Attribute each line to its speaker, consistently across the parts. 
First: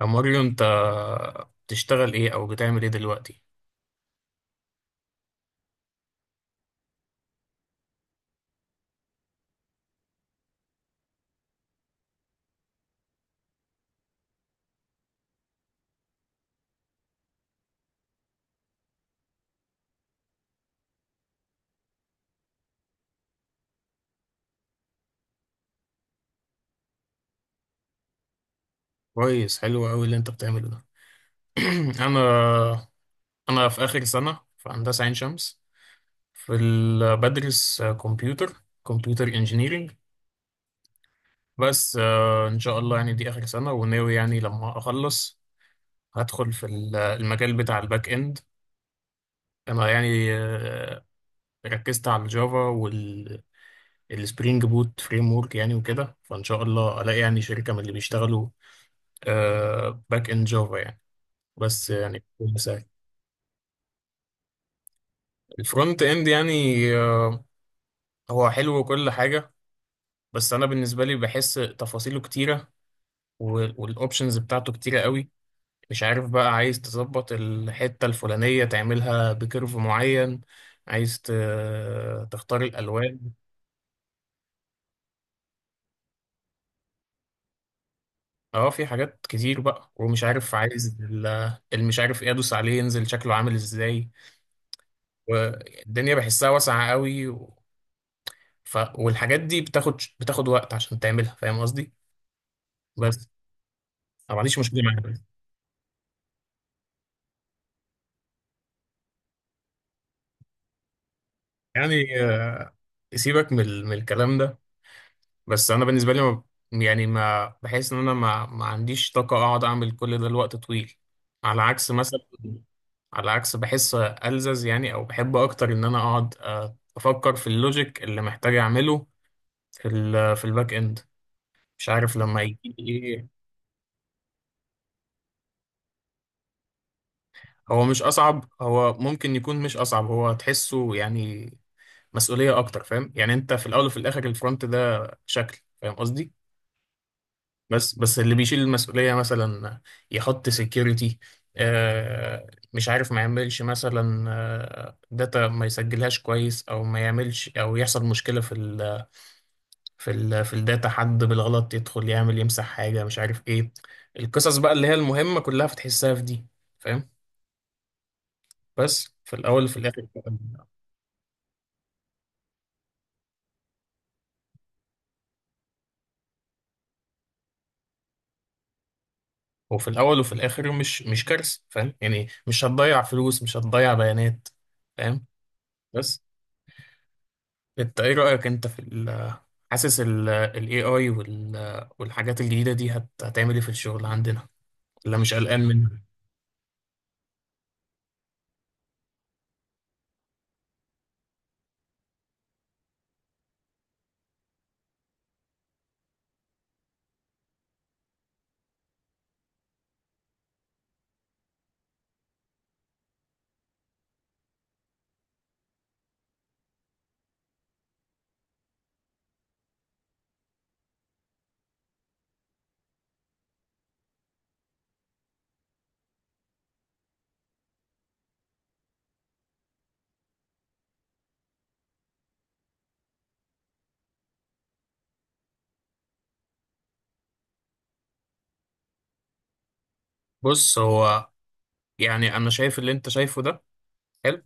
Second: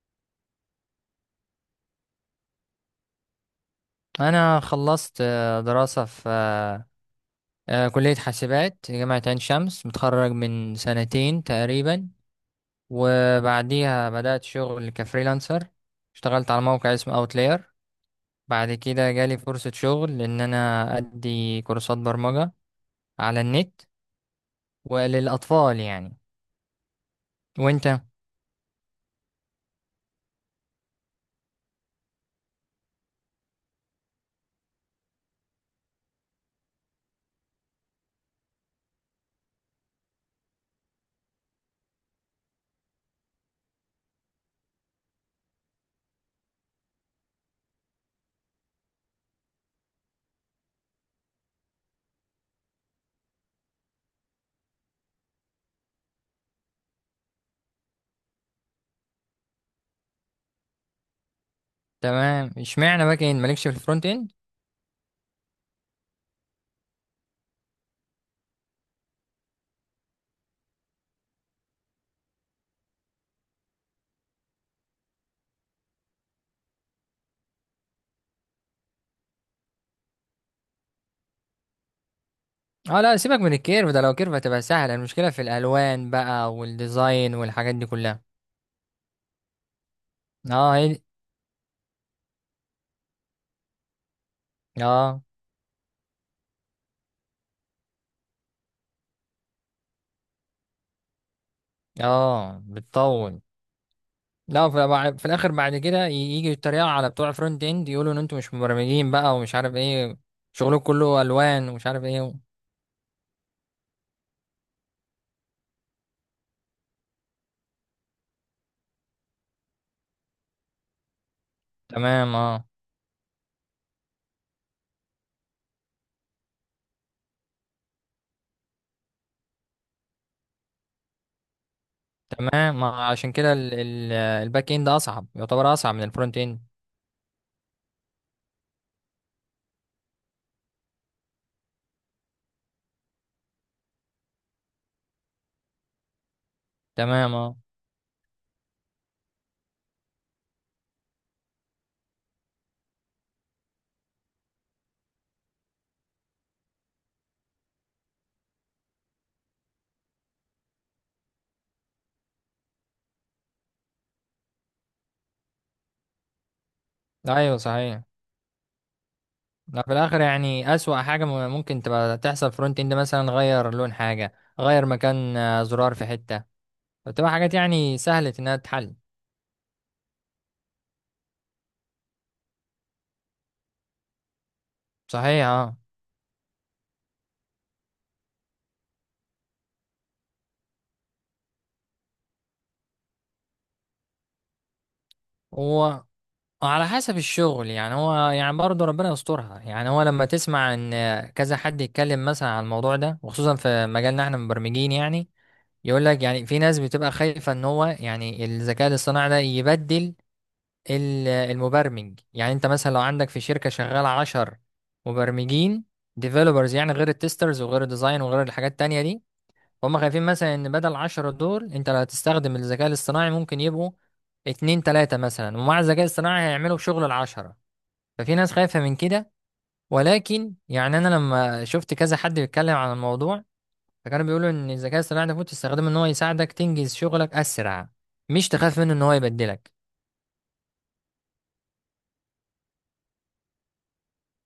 Speaker 1: يا ماريو، انت بتشتغل ايه او بتعمل ايه دلوقتي؟
Speaker 2: انا خلصت دراسة في كلية حاسبات جامعة عين شمس. متخرج من سنتين تقريبا، وبعديها بدأت شغل كفريلانسر. اشتغلت على موقع اسمه اوتلاير. بعد كده جالي فرصة شغل ان انا ادي كورسات برمجة على النت وللاطفال يعني. وانت؟
Speaker 1: كويس، حلو قوي اللي انت بتعمله ده. انا انا في اخر سنة في هندسة عين شمس، بدرس كمبيوتر انجينيرينج. بس ان شاء الله يعني دي اخر سنة، وناوي يعني لما اخلص هدخل في المجال بتاع الباك اند. انا يعني ركزت على الجافا وال السبرينج بوت فريم ورك يعني، وكده فان شاء الله الاقي يعني شركة من اللي بيشتغلوا باك اند جافا يعني. بس يعني
Speaker 2: تمام،
Speaker 1: كل ساعة.
Speaker 2: اشمعنى باك اند مالكش في الفرونت اند؟
Speaker 1: الفرونت اند يعني، آه، هو حلو وكل حاجة، بس أنا بالنسبة لي بحس تفاصيله كتيرة، والأوبشنز بتاعته كتيرة قوي. مش عارف بقى، عايز تظبط الحتة الفلانية تعملها بكيرف معين، عايز ت- تختار
Speaker 2: اه لا،
Speaker 1: الألوان.
Speaker 2: سيبك من الكيرف ده، لو كيرف هتبقى سهلة. المشكلة في الالوان بقى، والديزاين، والحاجات دي كلها.
Speaker 1: اه في حاجات كتير بقى، ومش عارف
Speaker 2: اه
Speaker 1: عايز
Speaker 2: هي.
Speaker 1: المش عارف ايه ادوس عليه ينزل شكله عامل ازاي.
Speaker 2: اه.
Speaker 1: والدنيا بحسها واسعة قوي. والحاجات دي بتاخد وقت عشان تعملها، فاهم قصدي؟
Speaker 2: اه،
Speaker 1: بس
Speaker 2: بتطول.
Speaker 1: انا ما عنديش
Speaker 2: لا،
Speaker 1: مشكله معاك
Speaker 2: في الاخر بعد كده يجي يتريقوا على بتوع فرونت اند، يقولوا ان انتوا مش مبرمجين بقى ومش عارف ايه، شغلكم كله الوان ومش عارف
Speaker 1: يعني.
Speaker 2: ايه.
Speaker 1: سيبك من من الكلام ده. بس انا بالنسبه لي ما بحس ان انا ما عنديش طاقه اقعد اعمل كل ده لوقت طويل، على عكس مثلا،
Speaker 2: تمام اه.
Speaker 1: على عكس بحس ألزز يعني، او بحب اكتر ان انا اقعد افكر في اللوجيك اللي محتاج اعمله في ال في الباك اند. مش عارف لما يجي
Speaker 2: تمام،
Speaker 1: لي
Speaker 2: ما
Speaker 1: ايه.
Speaker 2: عشان كده الباك اند اصعب، يعتبر اصعب من الفرونت اند.
Speaker 1: هو مش اصعب، هو ممكن يكون مش اصعب، هو تحسه يعني مسؤوليه اكتر. فاهم يعني، انت في الاول وفي الاخر الفرونت ده شكل، فاهم قصدي.
Speaker 2: تمام اه.
Speaker 1: بس اللي بيشيل المسؤولية مثلا يحط سكيورتي، آه، مش عارف، ما يعملش مثلا آه داتا ما يسجلهاش كويس، او ما يعملش، او يحصل مشكلة في ال في ال في الداتا، حد بالغلط يدخل يعمل يمسح حاجة، مش عارف ايه. القصص بقى اللي هي المهمة كلها بتحسها في دي، فاهم.
Speaker 2: ايوه صحيح.
Speaker 1: بس في الاول وفي
Speaker 2: لا، في
Speaker 1: الاخر،
Speaker 2: الاخر يعني اسوأ حاجه ممكن تبقى تحصل فرونت اند، مثلا غير لون حاجه، غير مكان زرار في حته. بتبقى حاجات يعني سهله انها تتحل.
Speaker 1: وفي الاول وفي الاخر مش كارثة، فاهم يعني، مش هتضيع فلوس، مش هتضيع بيانات، فاهم.
Speaker 2: صحيح.
Speaker 1: بس انت ايه رأيك انت في ال، حاسس ال ال AI وال، والحاجات الجديدة دي هتعمل ايه في الشغل عندنا، ولا مش قلقان منها؟
Speaker 2: اه، على حسب الشغل يعني، هو يعني برضه ربنا يسترها يعني. هو لما تسمع ان كذا حد يتكلم مثلا عن الموضوع ده، وخصوصا في مجالنا احنا مبرمجين يعني، يقول لك يعني في ناس بتبقى خايفة ان هو يعني الذكاء الاصطناعي ده يبدل المبرمج. يعني انت مثلا لو عندك في شركة شغالة 10 مبرمجين، ديفلوبرز يعني، غير التسترز وغير الديزاين وغير الحاجات التانية دي، فهم خايفين مثلا ان بدل ال10 دول انت لو هتستخدم الذكاء الاصطناعي ممكن يبقوا اتنين تلاتة مثلا، ومع الذكاء الاصطناعي هيعملوا شغل ال10. ففي ناس خايفة من كده. ولكن يعني أنا لما شفت كذا حد بيتكلم عن الموضوع، فكانوا بيقولوا إن الذكاء الاصطناعي ده المفروض تستخدمه إن هو يساعدك تنجز شغلك أسرع، مش تخاف منه إن هو يبدلك.
Speaker 1: بص هو، يعني انا شايف اللي انت شايفه ده حلو،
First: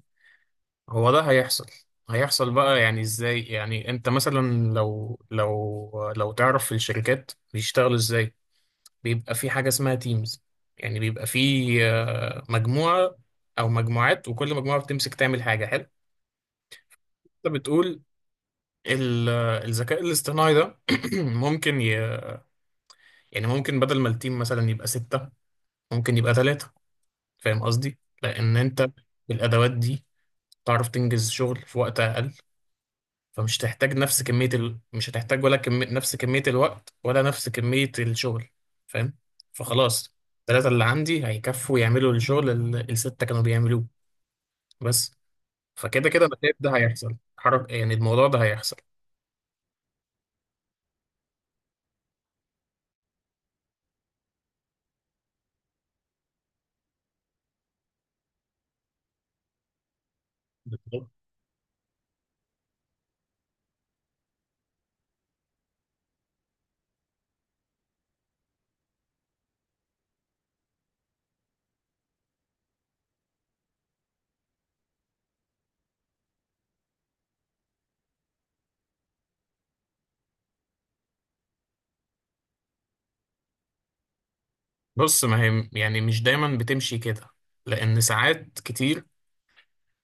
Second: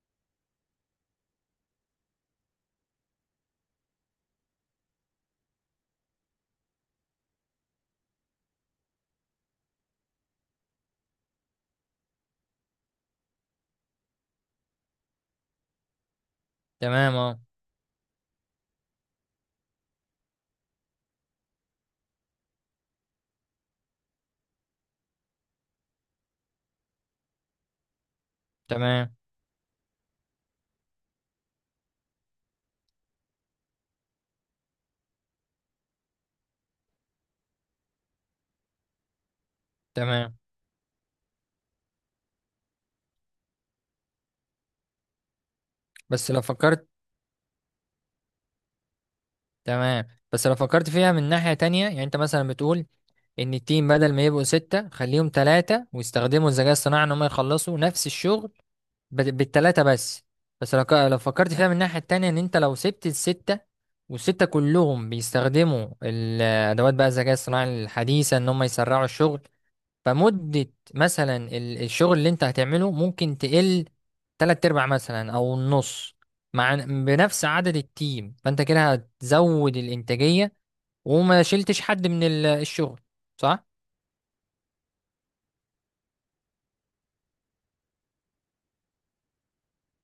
Speaker 1: هو ده هيحصل. هيحصل بقى، يعني ازاي؟ يعني انت مثلا لو تعرف في الشركات بيشتغلوا ازاي، بيبقى في حاجة اسمها تيمز، يعني بيبقى في مجموعة او مجموعات، وكل مجموعة بتمسك تعمل حاجة حلو.
Speaker 2: تمام أه.
Speaker 1: انت بتقول ال- الذكاء الاصطناعي ده ممكن ي... يعني ممكن بدل ما التيم مثلا يبقى ستة ممكن يبقى ثلاثة، فاهم قصدي؟ لأن أنت
Speaker 2: تمام.
Speaker 1: بالأدوات دي تعرف تنجز شغل في وقت أقل. فمش هتحتاج نفس كمية ال... مش هتحتاج ولا كم... نفس كمية الوقت ولا نفس كمية الشغل، فاهم؟ فخلاص،
Speaker 2: تمام.
Speaker 1: الثلاثة اللي عندي هيكفوا يعملوا الشغل اللي الستة كانوا بيعملوه. بس فكده كده
Speaker 2: بس
Speaker 1: أنا
Speaker 2: لو
Speaker 1: شايف ده
Speaker 2: فكرت
Speaker 1: هيحصل. حرك يعني، الموضوع ده هيحصل.
Speaker 2: تمام بس لو فكرت فيها من ناحية تانية يعني، أنت مثلا بتقول إن التيم بدل ما يبقوا ستة خليهم تلاتة ويستخدموا الذكاء الاصطناعي إن هم يخلصوا نفس الشغل بالتلاتة بس. بس لو فكرت فيها من الناحية التانية، ان انت لو سبت الستة والستة كلهم بيستخدموا الادوات بقى الذكاء الصناعي الحديثة، ان هم يسرعوا الشغل، فمدة مثلا الشغل اللي انت هتعمله ممكن تقل تلات ارباع مثلا او النص، مع بنفس عدد التيم. فانت كده هتزود الانتاجية، وما شلتش حد من الشغل، صح؟
Speaker 1: بص، ما هي يعني مش دايما بتمشي كده، لأن ساعات كتير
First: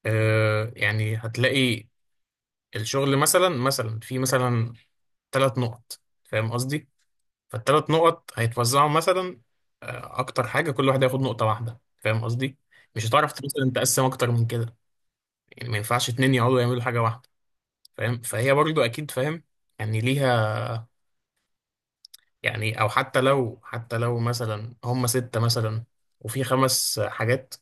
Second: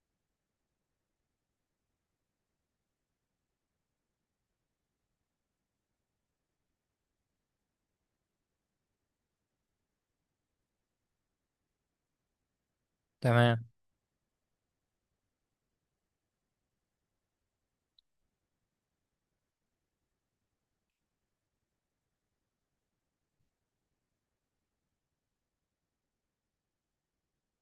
Speaker 1: آه، يعني هتلاقي الشغل مثلا، مثلا في ثلاث نقط، فاهم قصدي؟ فالثلاث نقط هيتوزعوا مثلا، آه، أكتر حاجة كل واحد هياخد نقطة واحدة، فاهم قصدي؟ مش هتعرف
Speaker 2: تمام.
Speaker 1: مثلا تقسم أكتر من كده. يعني ما ينفعش اتنين يقعدوا يعملوا حاجة واحدة، فاهم؟ فهي برضو أكيد، فاهم يعني، ليها يعني. أو حتى لو، حتى لو هم ستة مثلا وفي خمس حاجات،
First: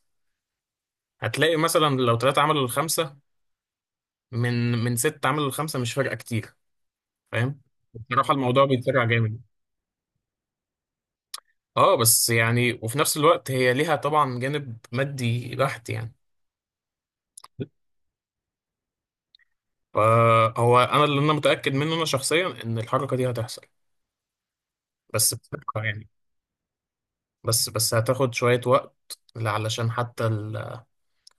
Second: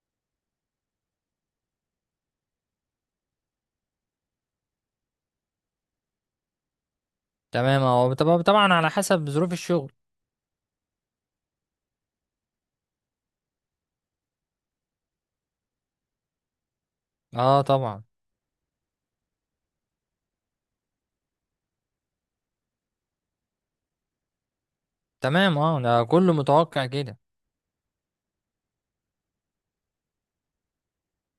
Speaker 1: هتلاقي مثلا لو ثلاثة عملوا الخمسة، من ست عملوا لخمسة، مش فارقة كتير، فاهم.
Speaker 2: تمام، هو
Speaker 1: بصراحة الموضوع
Speaker 2: طبعا على
Speaker 1: بيتسرع
Speaker 2: حسب
Speaker 1: جامد.
Speaker 2: ظروف الشغل.
Speaker 1: اه بس يعني، وفي نفس الوقت هي ليها طبعا جانب مادي بحت يعني.
Speaker 2: اه طبعا.
Speaker 1: فهو انا، اللي انا متاكد منه انا شخصيا، ان الحركه دي هتحصل، بس
Speaker 2: تمام اه،
Speaker 1: بصراحه
Speaker 2: ده
Speaker 1: يعني،
Speaker 2: كله متوقع كده.
Speaker 1: بس هتاخد شويه وقت علشان حتى،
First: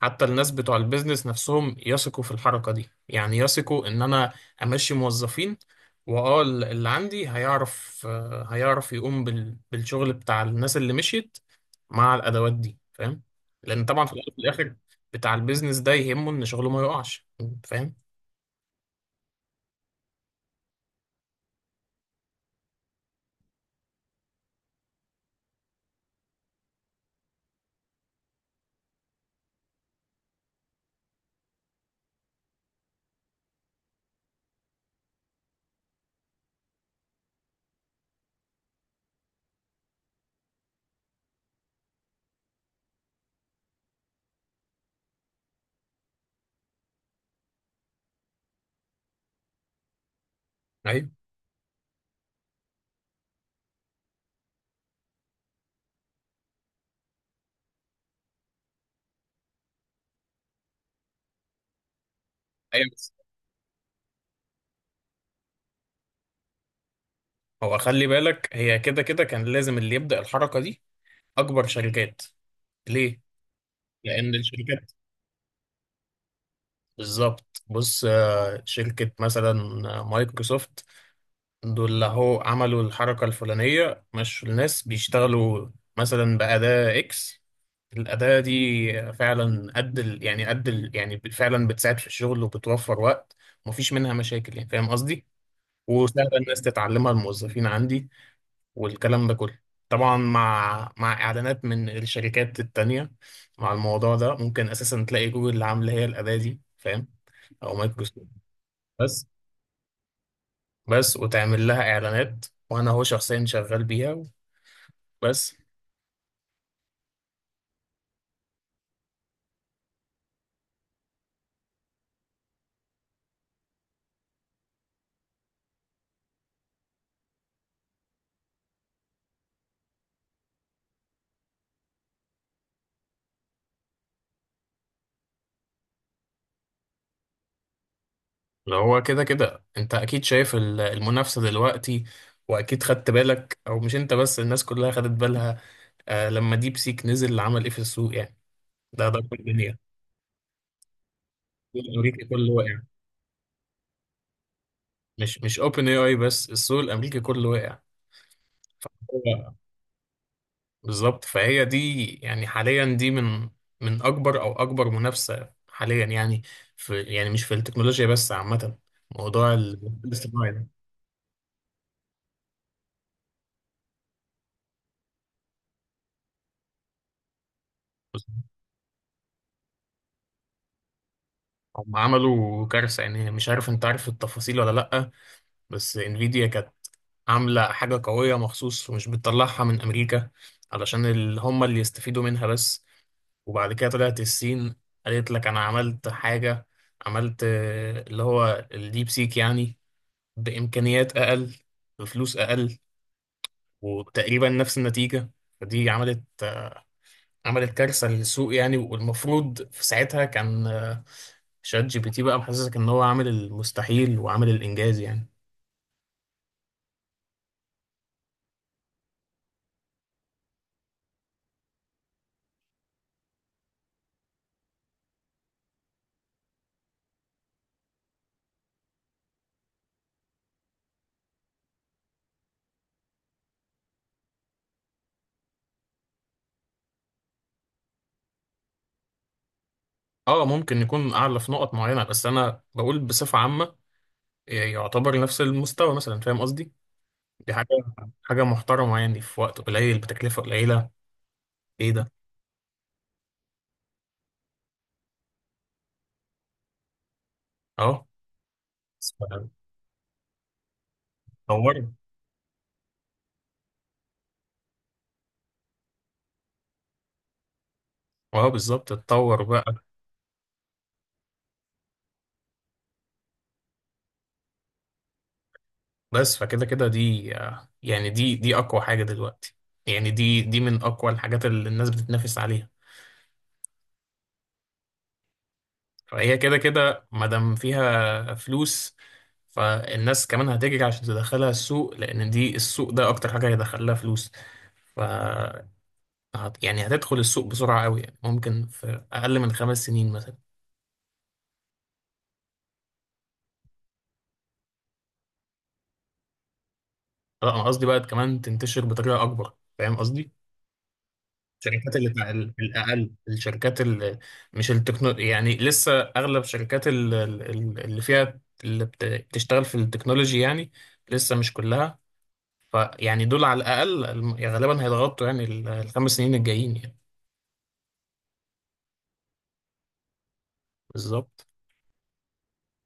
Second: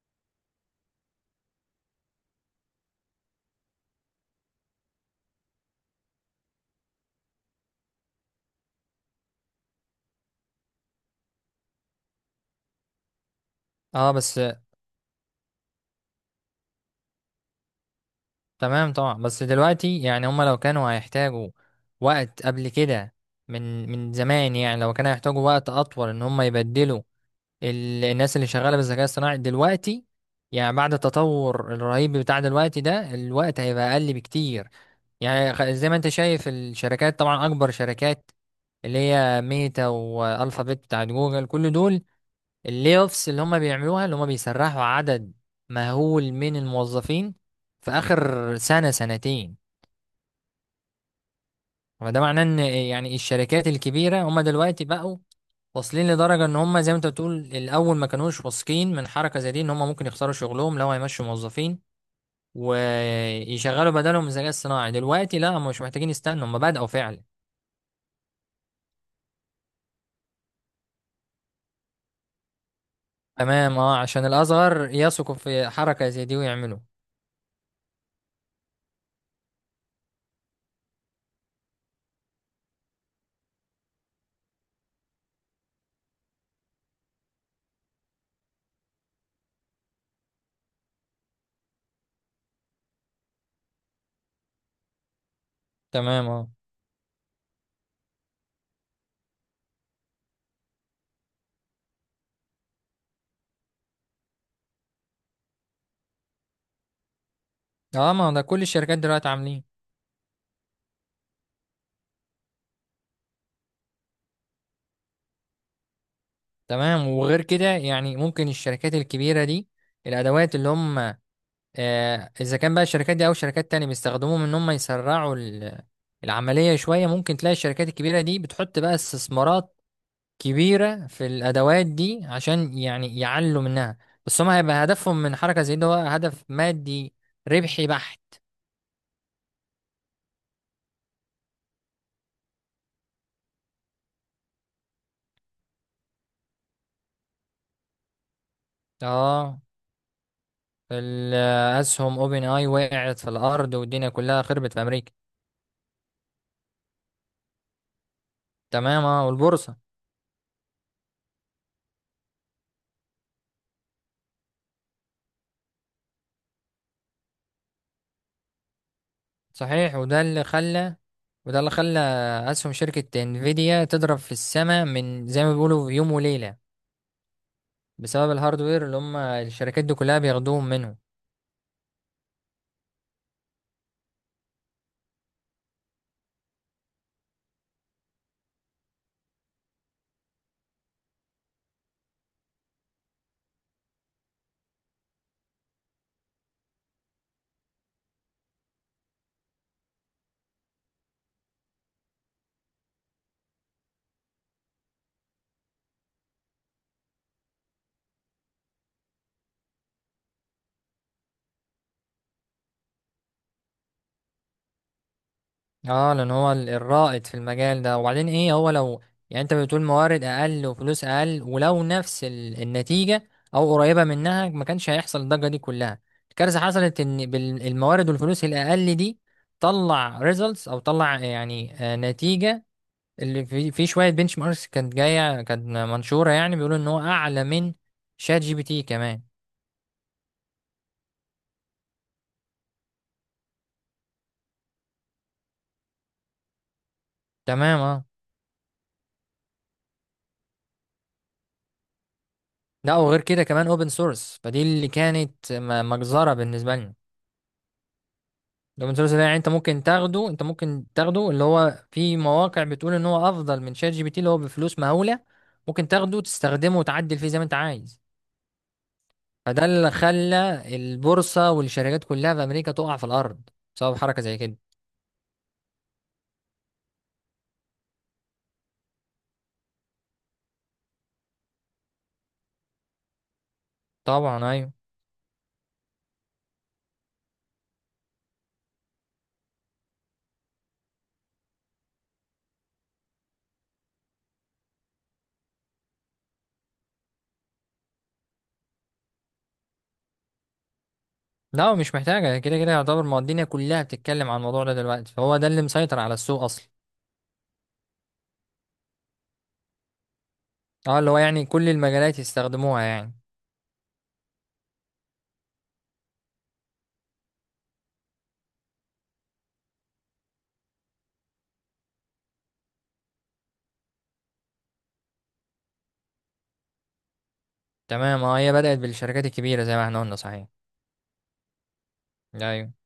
Speaker 1: حتى الناس بتوع البيزنس نفسهم يثقوا في الحركة دي، يعني يثقوا ان انا امشي موظفين، واه اللي عندي هيعرف، هيعرف يقوم بالشغل بتاع الناس اللي مشيت مع الادوات دي، فاهم. لان طبعا في
Speaker 2: اه
Speaker 1: الأول وفي
Speaker 2: بس.
Speaker 1: الاخر، بتاع البيزنس ده يهمه ان شغله ما يقعش، فاهم.
Speaker 2: تمام طبعا. بس دلوقتي يعني هما لو كانوا هيحتاجوا وقت قبل كده، من زمان يعني، لو كانوا هيحتاجوا وقت اطول ان هما يبدلوا الناس اللي شغالة بالذكاء الصناعي دلوقتي، يعني بعد التطور الرهيب بتاع دلوقتي ده الوقت هيبقى اقل بكتير. يعني زي ما انت شايف الشركات، طبعا اكبر شركات، اللي هي ميتا والفابت بتاعت جوجل، كل دول اللي اوفس اللي هم بيعملوها، اللي هم بيسرحوا عدد مهول من الموظفين في اخر سنة سنتين.
Speaker 1: ايوه،
Speaker 2: فده معناه ان يعني الشركات الكبيرة هم دلوقتي بقوا واصلين لدرجة ان هم، زي ما انت بتقول، الاول ما كانوش واثقين من حركة زي دي، ان هم ممكن يخسروا شغلهم لو هيمشوا موظفين
Speaker 1: ايوه بس.
Speaker 2: ويشغلوا بدلهم الذكاء الصناعي. دلوقتي لا، هم مش محتاجين يستنوا، هم بدأوا فعلا.
Speaker 1: هو خلي بالك، هي كده كده كان لازم اللي يبدأ الحركة دي اكبر شركات. ليه؟
Speaker 2: تمام اه، عشان
Speaker 1: لان
Speaker 2: الاصغر
Speaker 1: الشركات،
Speaker 2: يثقوا في حركة زي دي ويعملوا.
Speaker 1: بالظبط. بص شركة مثلا مايكروسوفت، دول اللي هو عملوا الحركة الفلانية، مشوا الناس بيشتغلوا مثلا بأداة إكس. الأداة دي فعلا قد يعني فعلا بتساعد في الشغل وبتوفر وقت ومفيش منها مشاكل، يعني فاهم قصدي؟
Speaker 2: تمام
Speaker 1: وسهلة
Speaker 2: اه.
Speaker 1: الناس تتعلمها، الموظفين عندي، والكلام ده كله. طبعا مع إعلانات من الشركات التانية. مع الموضوع ده ممكن أساسا تلاقي جوجل اللي عاملة هي الأداة دي، فاهم؟ أو
Speaker 2: اه، ما
Speaker 1: مايكروسوفت.
Speaker 2: هو ده كل الشركات
Speaker 1: بس،
Speaker 2: دلوقتي عاملين.
Speaker 1: وتعمل لها اعلانات، وانا هو شخصيا شغال بيها، بس.
Speaker 2: تمام. وغير كده يعني ممكن الشركات الكبيرة دي، الأدوات اللي هم إذا كان بقى الشركات دي أو شركات تانية بيستخدموهم إن هم يسرعوا العملية شوية، ممكن تلاقي الشركات الكبيرة دي بتحط بقى استثمارات كبيرة في الأدوات دي عشان يعني يعلوا منها. بس هم هيبقى هدفهم من حركة زي ده هو هدف مادي ربحي بحت.
Speaker 1: لو هو كده كده، انت اكيد شايف المنافسة دلوقتي، واكيد خدت بالك، او مش انت بس، الناس كلها خدت بالها، آه، لما ديب سيك نزل عمل ايه في السوق يعني. ده كل
Speaker 2: اه.
Speaker 1: الدنيا. السوق
Speaker 2: الأسهم
Speaker 1: الامريكي
Speaker 2: أوبن
Speaker 1: كله
Speaker 2: آي
Speaker 1: واقع،
Speaker 2: وقعت في الأرض والدنيا كلها خربت في أمريكا.
Speaker 1: مش اوبن اي اي بس، السوق الامريكي كله واقع.
Speaker 2: تمام اه،
Speaker 1: هو
Speaker 2: والبورصة.
Speaker 1: بالظبط. فهي دي يعني حاليا، دي من، من اكبر او اكبر منافسة حاليا يعني، في يعني مش في التكنولوجيا بس، عامة، موضوع
Speaker 2: صحيح.
Speaker 1: الاصطناعي ده.
Speaker 2: وده اللي خلى أسهم شركة انفيديا تضرب في السماء من زي ما بيقولوا في يوم وليلة،
Speaker 1: بص،
Speaker 2: بسبب الهاردوير اللي هم الشركات دي كلها بياخدوهم منه.
Speaker 1: هم عملوا كارثة، يعني مش عارف انت عارف التفاصيل ولا لأ، بس انفيديا كانت عاملة حاجة قوية مخصوص، ومش بتطلعها من أمريكا علشان هم اللي يستفيدوا منها بس. وبعد كده طلعت الصين قالت لك أنا عملت حاجة، عملت اللي هو الديب سيك يعني، بإمكانيات أقل، بفلوس أقل، وتقريبا نفس النتيجة. فدي عملت، عملت كارثة للسوق يعني، والمفروض في ساعتها كان شات جي بي تي بقى محسسك ان هو عامل المستحيل وعامل الانجاز يعني.
Speaker 2: اه، لأن هو الرائد في المجال ده. وبعدين ايه، هو لو يعني انت بتقول موارد أقل وفلوس أقل، ولو نفس النتيجة أو قريبة منها، ما كانش هيحصل الضجة دي كلها. الكارثة حصلت إن بالموارد والفلوس الأقل دي طلع ريزلتس، أو طلع يعني نتيجة اللي في شويه بنش ماركس كانت جايه، كانت منشوره يعني، بيقولوا ان هو اعلى من شات جي بي تي كمان.
Speaker 1: اه ممكن يكون اعلى في نقط معينة، بس انا بقول بصفة عامة يعتبر نفس المستوى مثلا، فاهم قصدي. دي حاجة،
Speaker 2: تمام اه.
Speaker 1: حاجة محترمة يعني، في وقت قليل بتكلفة قليلة، ايه ده.
Speaker 2: لا، وغير كده كمان اوبن سورس، فدي اللي كانت مجزره بالنسبه لنا.
Speaker 1: اه
Speaker 2: الاوبن سورس ده يعني انت ممكن تاخده، اللي
Speaker 1: اتطورت.
Speaker 2: هو في مواقع بتقول ان هو افضل من شات جي بي تي اللي هو بفلوس مهوله. ممكن تاخده تستخدمه وتعدل فيه زي ما انت عايز.
Speaker 1: اه بالظبط، اتطور
Speaker 2: فده
Speaker 1: بقى.
Speaker 2: اللي خلى البورصه والشركات كلها في امريكا تقع في الارض، بسبب حركه زي كده.
Speaker 1: بس فكده كده، دي يعني دي اقوى حاجة دلوقتي، يعني دي من اقوى الحاجات اللي الناس بتتنافس عليها.
Speaker 2: طبعا ايوه.
Speaker 1: فهي كده كده ما دام فيها فلوس، فالناس كمان هتجري عشان تدخلها السوق، لأن دي السوق ده أكتر حاجة هيدخلها فلوس. ف يعني هتدخل السوق بسرعة قوي، يعني ممكن في أقل من خمس سنين مثلا.
Speaker 2: لا، هو مش محتاجة، كده كده يعتبر، ما هو الدنيا كلها بتتكلم عن الموضوع ده دلوقتي، فهو ده اللي مسيطر على السوق أصلا.
Speaker 1: لا أنا قصدي بقى كمان تنتشر بطريقة أكبر، فاهم قصدي؟
Speaker 2: اه، اللي هو يعني كل
Speaker 1: الشركات اللي
Speaker 2: المجالات
Speaker 1: تع-
Speaker 2: يستخدموها
Speaker 1: الأقل،
Speaker 2: يعني.
Speaker 1: الشركات اللي مش التكنو، يعني لسه أغلب الشركات اللي فيها اللي بتشتغل في التكنولوجي يعني لسه مش كلها. فيعني دول على الأقل غالبا هيضغطوا يعني الخمس سنين الجايين يعني.
Speaker 2: تمام اه، هي بدأت بالشركات الكبيرة زي ما احنا قلنا. صحيح.
Speaker 1: بالظبط.
Speaker 2: أيوة.